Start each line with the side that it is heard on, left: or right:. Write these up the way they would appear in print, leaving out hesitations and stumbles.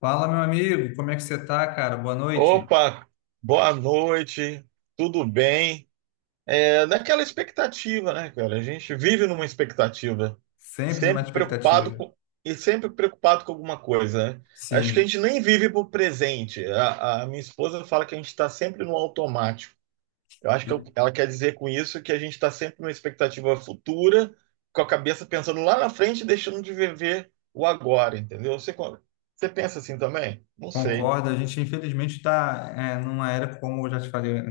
left: Fala, meu amigo, como é que você tá, cara? Boa noite.
right: Opa, boa noite, tudo bem? É naquela expectativa, né, cara? A gente vive numa expectativa,
left: Sempre numa
right: sempre preocupado
left: expectativa.
right: com, e sempre preocupado com alguma coisa, né? Acho que a
left: Sim,
right: gente nem vive pro presente. A minha esposa fala que a gente está sempre no automático. Eu acho
left: e
right: que ela quer dizer com isso que a gente está sempre numa expectativa futura, com a cabeça pensando lá na frente, e deixando de viver o agora, entendeu? Você pensa assim também? Não sei.
left: concordo. A gente, infelizmente, está numa era, como eu já te falei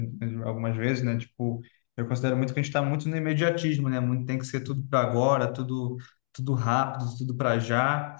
left: algumas vezes, né? Tipo, eu considero muito que a gente está muito no imediatismo, né? Muito, tem que ser tudo para agora, tudo, tudo rápido, tudo para já.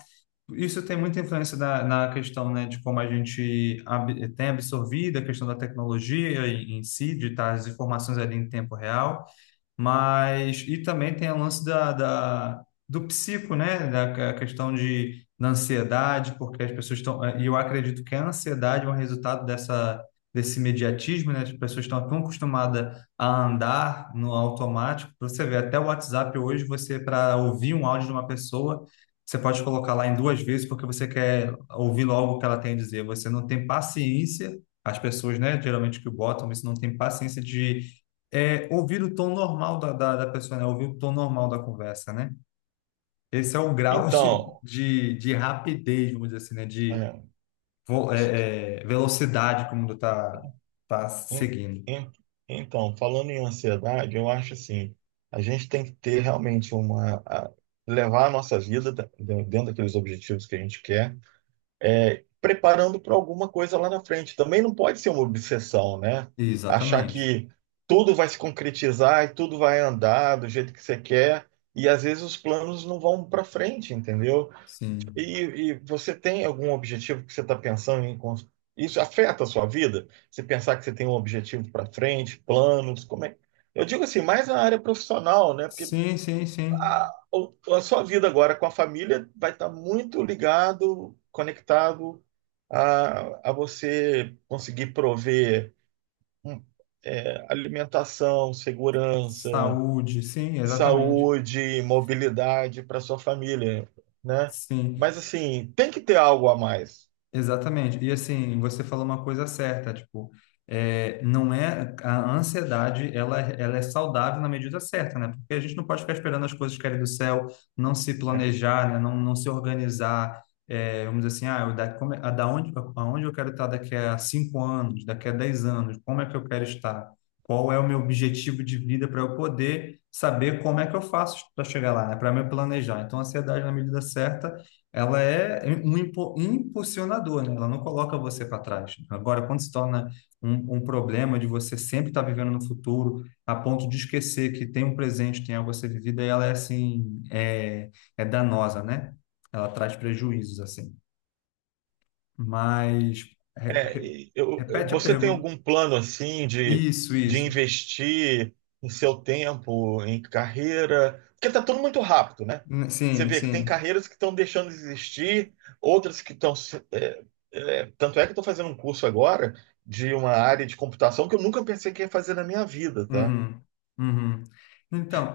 left: Isso tem muita influência na questão, né, de como a gente tem absorvido a questão da tecnologia em si, de estar as informações ali em tempo real. Mas, e também tem o lance do psico, né? A questão da ansiedade, porque as pessoas estão. E eu acredito que a ansiedade é um resultado desse imediatismo, né? As pessoas estão tão acostumadas a andar no automático. Você vê, até o WhatsApp hoje, você, para ouvir um áudio de uma pessoa, você pode colocar lá em duas vezes, porque você quer ouvir logo o que ela tem a dizer. Você não tem paciência, as pessoas, né? Geralmente que botam isso, não tem paciência de ouvir o tom normal da pessoa, né? Ouvir o tom normal da conversa, né? Esse é o grau
right: Então.
left: de rapidez, vamos dizer assim, né? De
right: É.
left: velocidade que o mundo está tá
right: En-
left: seguindo.
right: en- Então, falando em ansiedade, eu acho assim, a gente tem que ter realmente uma, a- levar a nossa vida dentro daqueles objetivos que a gente quer, preparando para alguma coisa lá na frente. Também não pode ser uma obsessão, né? Achar
left: Exatamente.
right: que tudo vai se concretizar e tudo vai andar do jeito que você quer, e às vezes os planos não vão para frente, entendeu?
left: Sim.
right: E você tem algum objetivo que você está pensando em Isso afeta a sua vida? Você pensar que você tem um objetivo para frente, planos, como é? Eu digo assim, mais na área profissional, né? Porque
left: Sim, sim, sim.
right: a sua vida agora com a família vai estar muito ligado, conectado a você conseguir prover hum, alimentação, segurança,
left: Saúde, sim, exatamente.
right: saúde, mobilidade para sua família, né?
left: Sim.
right: Mas assim, tem que ter algo a mais.
left: Exatamente. E assim, você falou uma coisa certa, tipo, não é a ansiedade, ela, ela é saudável na medida certa, né? Porque a gente não pode ficar esperando as coisas caírem do céu, não se planejar, né? Não se organizar, é, vamos dizer assim, ah, eu da, como, é- a, da onde, aonde eu quero estar daqui a 5 anos, daqui a 10 anos, como é que eu quero estar? Qual é o meu objetivo de vida para eu poder saber como é que eu faço para chegar lá, né? Para me planejar. Então, a ansiedade na medida certa ela é um impulsionador, né? Ela não coloca você para trás. Agora, quando se torna um problema de você sempre estar vivendo no futuro, a ponto de esquecer que tem um presente, tem algo a ser vivido, aí ela é assim, é danosa, né? Ela traz prejuízos, assim. Mas, re-
right: É,
left: re-
right: e
left: repete a
right: você tem
left: pergunta.
right: algum plano assim
left: Isso,
right: de
left: isso.
right: investir em seu tempo, em carreira? Porque tá tudo muito rápido, né? Você
left: Sim,
right: vê que tem
left: sim.
right: carreiras que estão deixando de existir, outras que estão. Tanto é que eu estou fazendo um curso agora de uma área de computação que eu nunca pensei que ia fazer na minha vida, tá?
left: Uhum, uhum.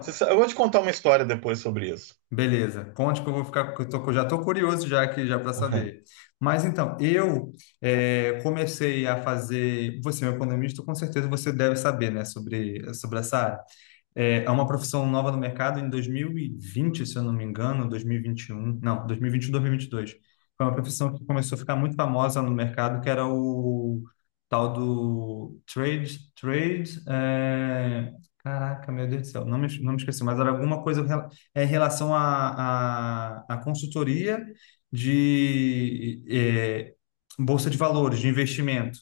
right: Eu vou te contar uma história depois sobre isso.
left: beleza, conte que eu vou ficar, que eu que eu já estou curioso já aqui já para saber. Mas então, eu comecei a fazer, você é um economista, com certeza você deve saber, né, sobre essa área. É uma profissão nova no mercado em 2020, se eu não me engano, 2021, não, 2021, 2022. Foi uma profissão que começou a ficar muito famosa no mercado, que era o tal do trade, é, caraca, meu Deus do céu, não me esqueci, mas era alguma coisa em relação à à consultoria de é, bolsa de valores, de investimento.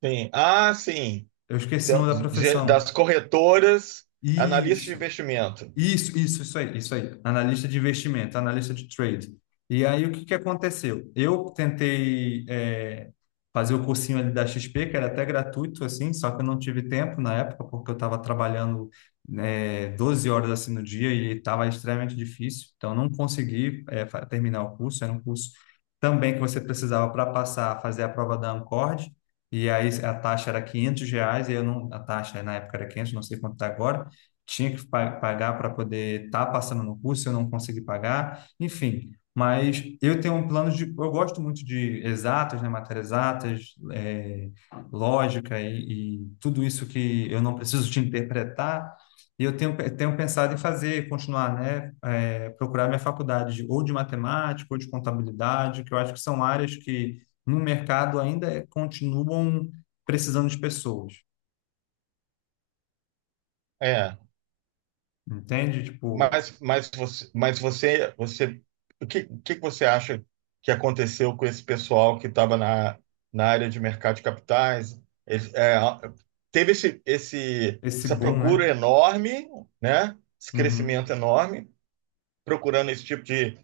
right: Sim. Ah, sim.
left: Eu esqueci o nome da
right: Das
left: profissão.
right: corretoras, analista de
left: Isso.
right: investimento.
left: Isso aí. Analista de investimento, analista de trade. E aí, o que que aconteceu? Eu tentei fazer o cursinho ali da XP, que era até gratuito, assim, só que eu não tive tempo na época, porque eu estava trabalhando né, 12 horas assim no dia e estava extremamente difícil. Então, eu não consegui terminar o curso. Era um curso também que você precisava para passar, fazer a prova da Ancord. E aí, a taxa era R$ 500, e eu não, a taxa na época era 500, não sei quanto está agora, tinha que pagar para poder estar passando no curso, eu não consegui pagar, enfim. Mas eu tenho um plano de. Eu gosto muito de exatas, né, matérias exatas, é, lógica e tudo isso que eu não preciso de interpretar. E eu tenho pensado em fazer, continuar, né, é, procurar minha faculdade ou de matemática ou de contabilidade, que eu acho que são áreas que no mercado continuam precisando de pessoas,
right: É.
left: entende? Tipo,
right: Você, o que que você acha que aconteceu com esse pessoal que estava na área de mercado de capitais? Eles- é, teve
left: esse
right: essa
left: boom,
right: procura
left: né?
right: enorme, né? Esse
left: Uhum.
right: crescimento enorme, procurando esse tipo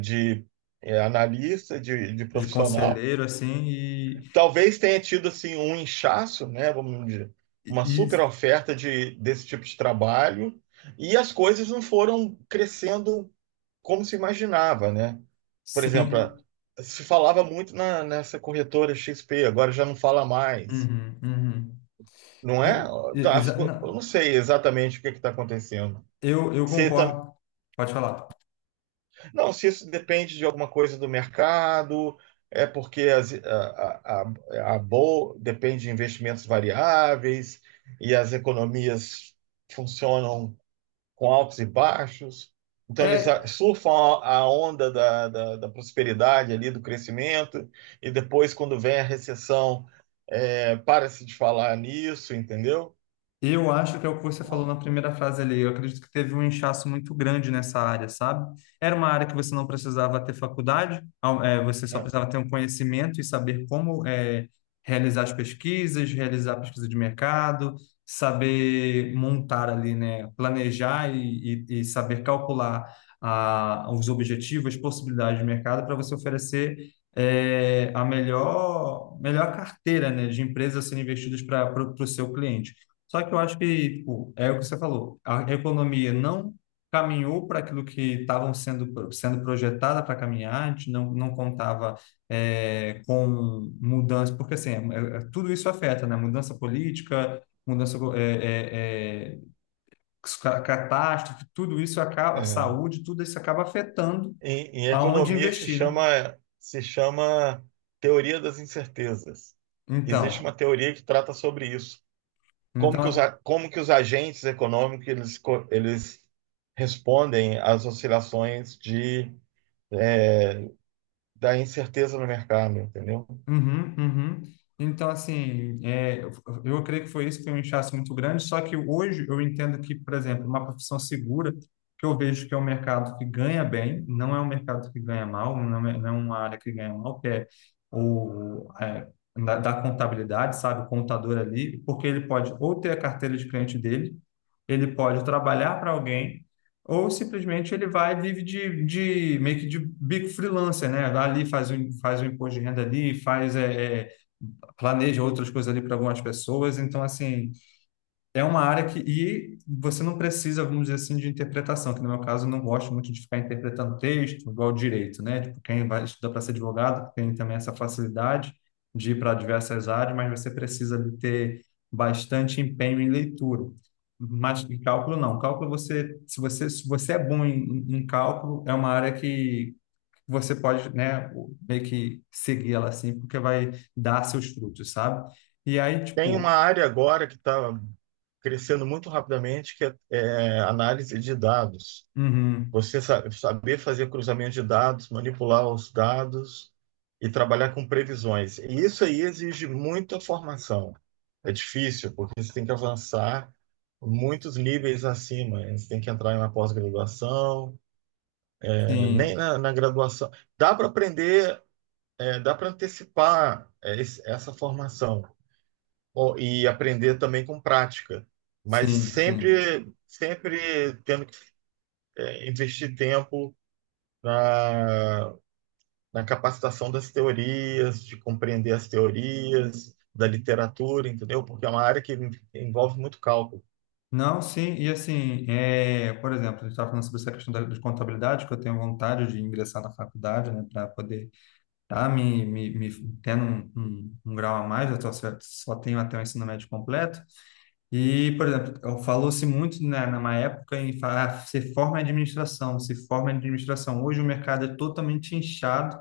right: de é, analista, de
left: De
right: profissional.
left: conselheiro, assim, e,
right: Talvez tenha tido assim um inchaço, né, vamos dizer,
left: e,
right: uma
left: e
right: super oferta de, desse tipo de trabalho e as coisas não foram crescendo como se imaginava, né? Por exemplo,
left: sim.
right: se falava muito na, nessa corretora XP, agora já não fala mais,
left: Uhum, uhum.
right: não
left: E-
right: é? Tá, eu não
left: não,
right: sei exatamente o que está acontecendo.
left: eu
right: Você
left: concordo. Pode falar.
right: não, se isso depende de alguma coisa do mercado, é porque a bol depende de investimentos variáveis e as economias funcionam com altos e baixos. Então, eles
left: É,
right: surfam a onda da prosperidade ali, do crescimento, e depois, quando vem a recessão, para-se de falar nisso, entendeu?
left: e eu acho que é o que você falou na primeira frase ali. Eu acredito que teve um inchaço muito grande nessa área, sabe? Era uma área que você não precisava ter faculdade, você só
right: É,
left: precisava ter um conhecimento e saber como é, realizar as pesquisas, realizar a pesquisa de mercado, saber montar ali, né? Planejar e saber calcular os objetivos, as possibilidades de mercado para você oferecer é, melhor carteira, né, de empresas a serem investidas para o seu cliente. Só que eu acho que, tipo, é o que você falou, a economia não caminhou para aquilo que estavam sendo projetada para caminhar, a gente não contava com mudança, porque assim, tudo isso afeta, né? Mudança política, mudança, catástrofe, tudo isso acaba,
right: é.
left: saúde, tudo isso acaba afetando
right: Em
left: aonde
right: economia
left: investir, né?
right: se chama teoria das incertezas. Existe
left: Então,
right: uma teoria que trata sobre isso. Como que
left: então,
right: como que os agentes econômicos eles respondem às oscilações de, é, da incerteza no mercado, entendeu?
left: uhum, uhum. Então, assim, eu creio que foi isso, foi um inchaço muito grande, só que hoje eu entendo que, por exemplo, uma profissão segura, que eu vejo que é um mercado que ganha bem, não é um mercado que ganha mal, não é uma área que ganha mal, que é o, é, da contabilidade, sabe, o contador ali, porque ele pode ou ter a carteira de cliente dele, ele pode trabalhar para alguém, ou simplesmente ele vai e vive de meio que de bico freelancer, né? Vai ali, faz um imposto de renda ali, faz, planeja outras coisas ali para algumas pessoas. Então, assim, é uma área que, e você não precisa, vamos dizer assim, de interpretação, que no meu caso eu não gosto muito de ficar interpretando texto, igual direito, né? Tipo, quem vai estudar para ser advogado tem também essa facilidade de ir para diversas áreas, mas você precisa de ter bastante empenho em leitura. Mas em cálculo não. Cálculo você, se você é bom em cálculo, é uma área que você pode, né, meio que seguir ela assim, porque vai dar seus frutos, sabe? E aí,
right: Tem uma
left: tipo,
right: área agora que está crescendo muito rapidamente, que é análise de dados.
left: uhum,
right: Saber fazer cruzamento de dados, manipular os dados e trabalhar com previsões. E isso aí exige muita formação. É difícil, porque você tem que avançar muitos níveis acima. Você tem que entrar na pós-graduação, eh, nem
left: sim.
right: na graduação. Dá para aprender, eh, dá para antecipar, eh, essa formação. Ó, e aprender também com prática, mas
left: Sim, sim.
right: sempre, sempre tendo que, eh, investir tempo na capacitação das teorias, de compreender as teorias, da literatura, entendeu? Porque é uma área que envolve muito cálculo
left: Não, sim, e assim, é, por exemplo, a gente estava falando sobre essa questão de contabilidade, que eu tenho vontade de ingressar na faculdade, né, para poder estar me tendo um grau a mais, eu só tenho até o ensino médio completo. E, por exemplo, falou-se muito, né, numa época em falar, ah, se forma em administração, se forma em administração. Hoje o mercado é totalmente inchado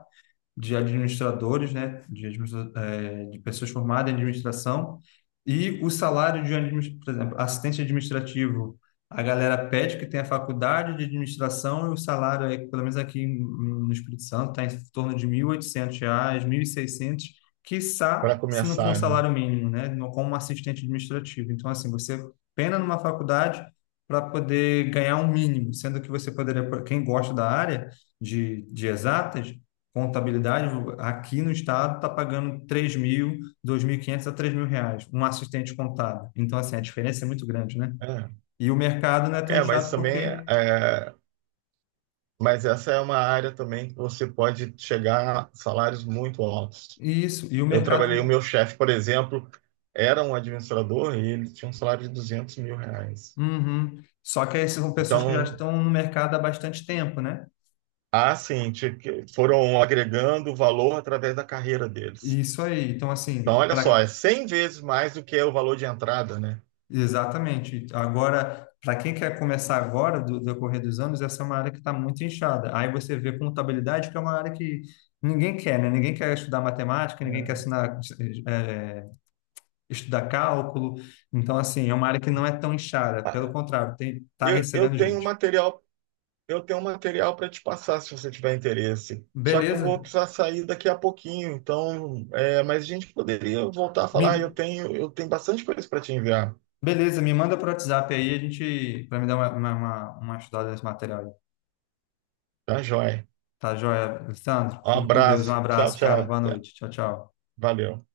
left: de administradores, né, de pessoas formadas em administração, e o salário de, por exemplo, assistente administrativo, a galera pede que tenha faculdade de administração e o salário, é, pelo menos no Espírito Santo, está em torno de R$ 1.800, 1.600, quiçá
right: para
left: se não for um
right: começar, né?
left: salário mínimo, né, como assistente administrativo. Então, assim, você pena numa faculdade para poder ganhar um mínimo, sendo que você poderia, quem gosta da área de exatas, contabilidade aqui no estado está pagando 3.000, 2.500 a R$ 3.000, um assistente contábil. Então, assim, a diferença é muito grande, né?
right: É,
left: E o mercado não é tão
right: mas
left: inchado
right: também,
left: porque...
right: é, mas essa é uma área também que você pode chegar a salários muito altos.
left: Isso, e o
right: Eu trabalhei, o
left: mercado...
right: meu chefe, por exemplo, era um administrador e ele tinha um salário de 200 mil reais.
left: Uhum. Só que aí são pessoas que já
right: Então,
left: estão no mercado há bastante tempo, né?
right: há sim, que foram agregando valor através da carreira deles.
left: Isso aí. Então,
right: Então,
left: assim,
right: olha só,
left: para...
right: é 100 vezes mais do que é o valor de entrada, né?
left: Exatamente. Agora, para quem quer começar agora, do decorrer dos anos, essa é uma área que está muito inchada. Aí você vê contabilidade, que é uma área que ninguém quer, né? Ninguém quer estudar matemática, ninguém quer assinar estudar cálculo. Então, assim, é uma área que não é tão inchada. Pelo
right: É.
left: contrário, tem, tá
right: Eu, eu
left: recebendo
right: tenho um
left: gente.
right: material, eu tenho um material para te passar se você tiver interesse. Só que eu vou
left: Beleza?
right: precisar sair daqui a pouquinho, então, é, mas a gente poderia voltar a falar.
left: Me,
right: Eu tenho bastante coisa para te enviar.
left: beleza, me manda pro WhatsApp aí, a gente, para me dar uma estudada nesse material aí.
right: Tá, joia.
left: Tá joia, Alessandro?
right: Um
left: Fica com Deus. Um
right: abraço. Tchau,
left: abraço, cara.
right: tchau.
left: Boa
right: Até.
left: noite. Tchau, tchau.
right: Valeu.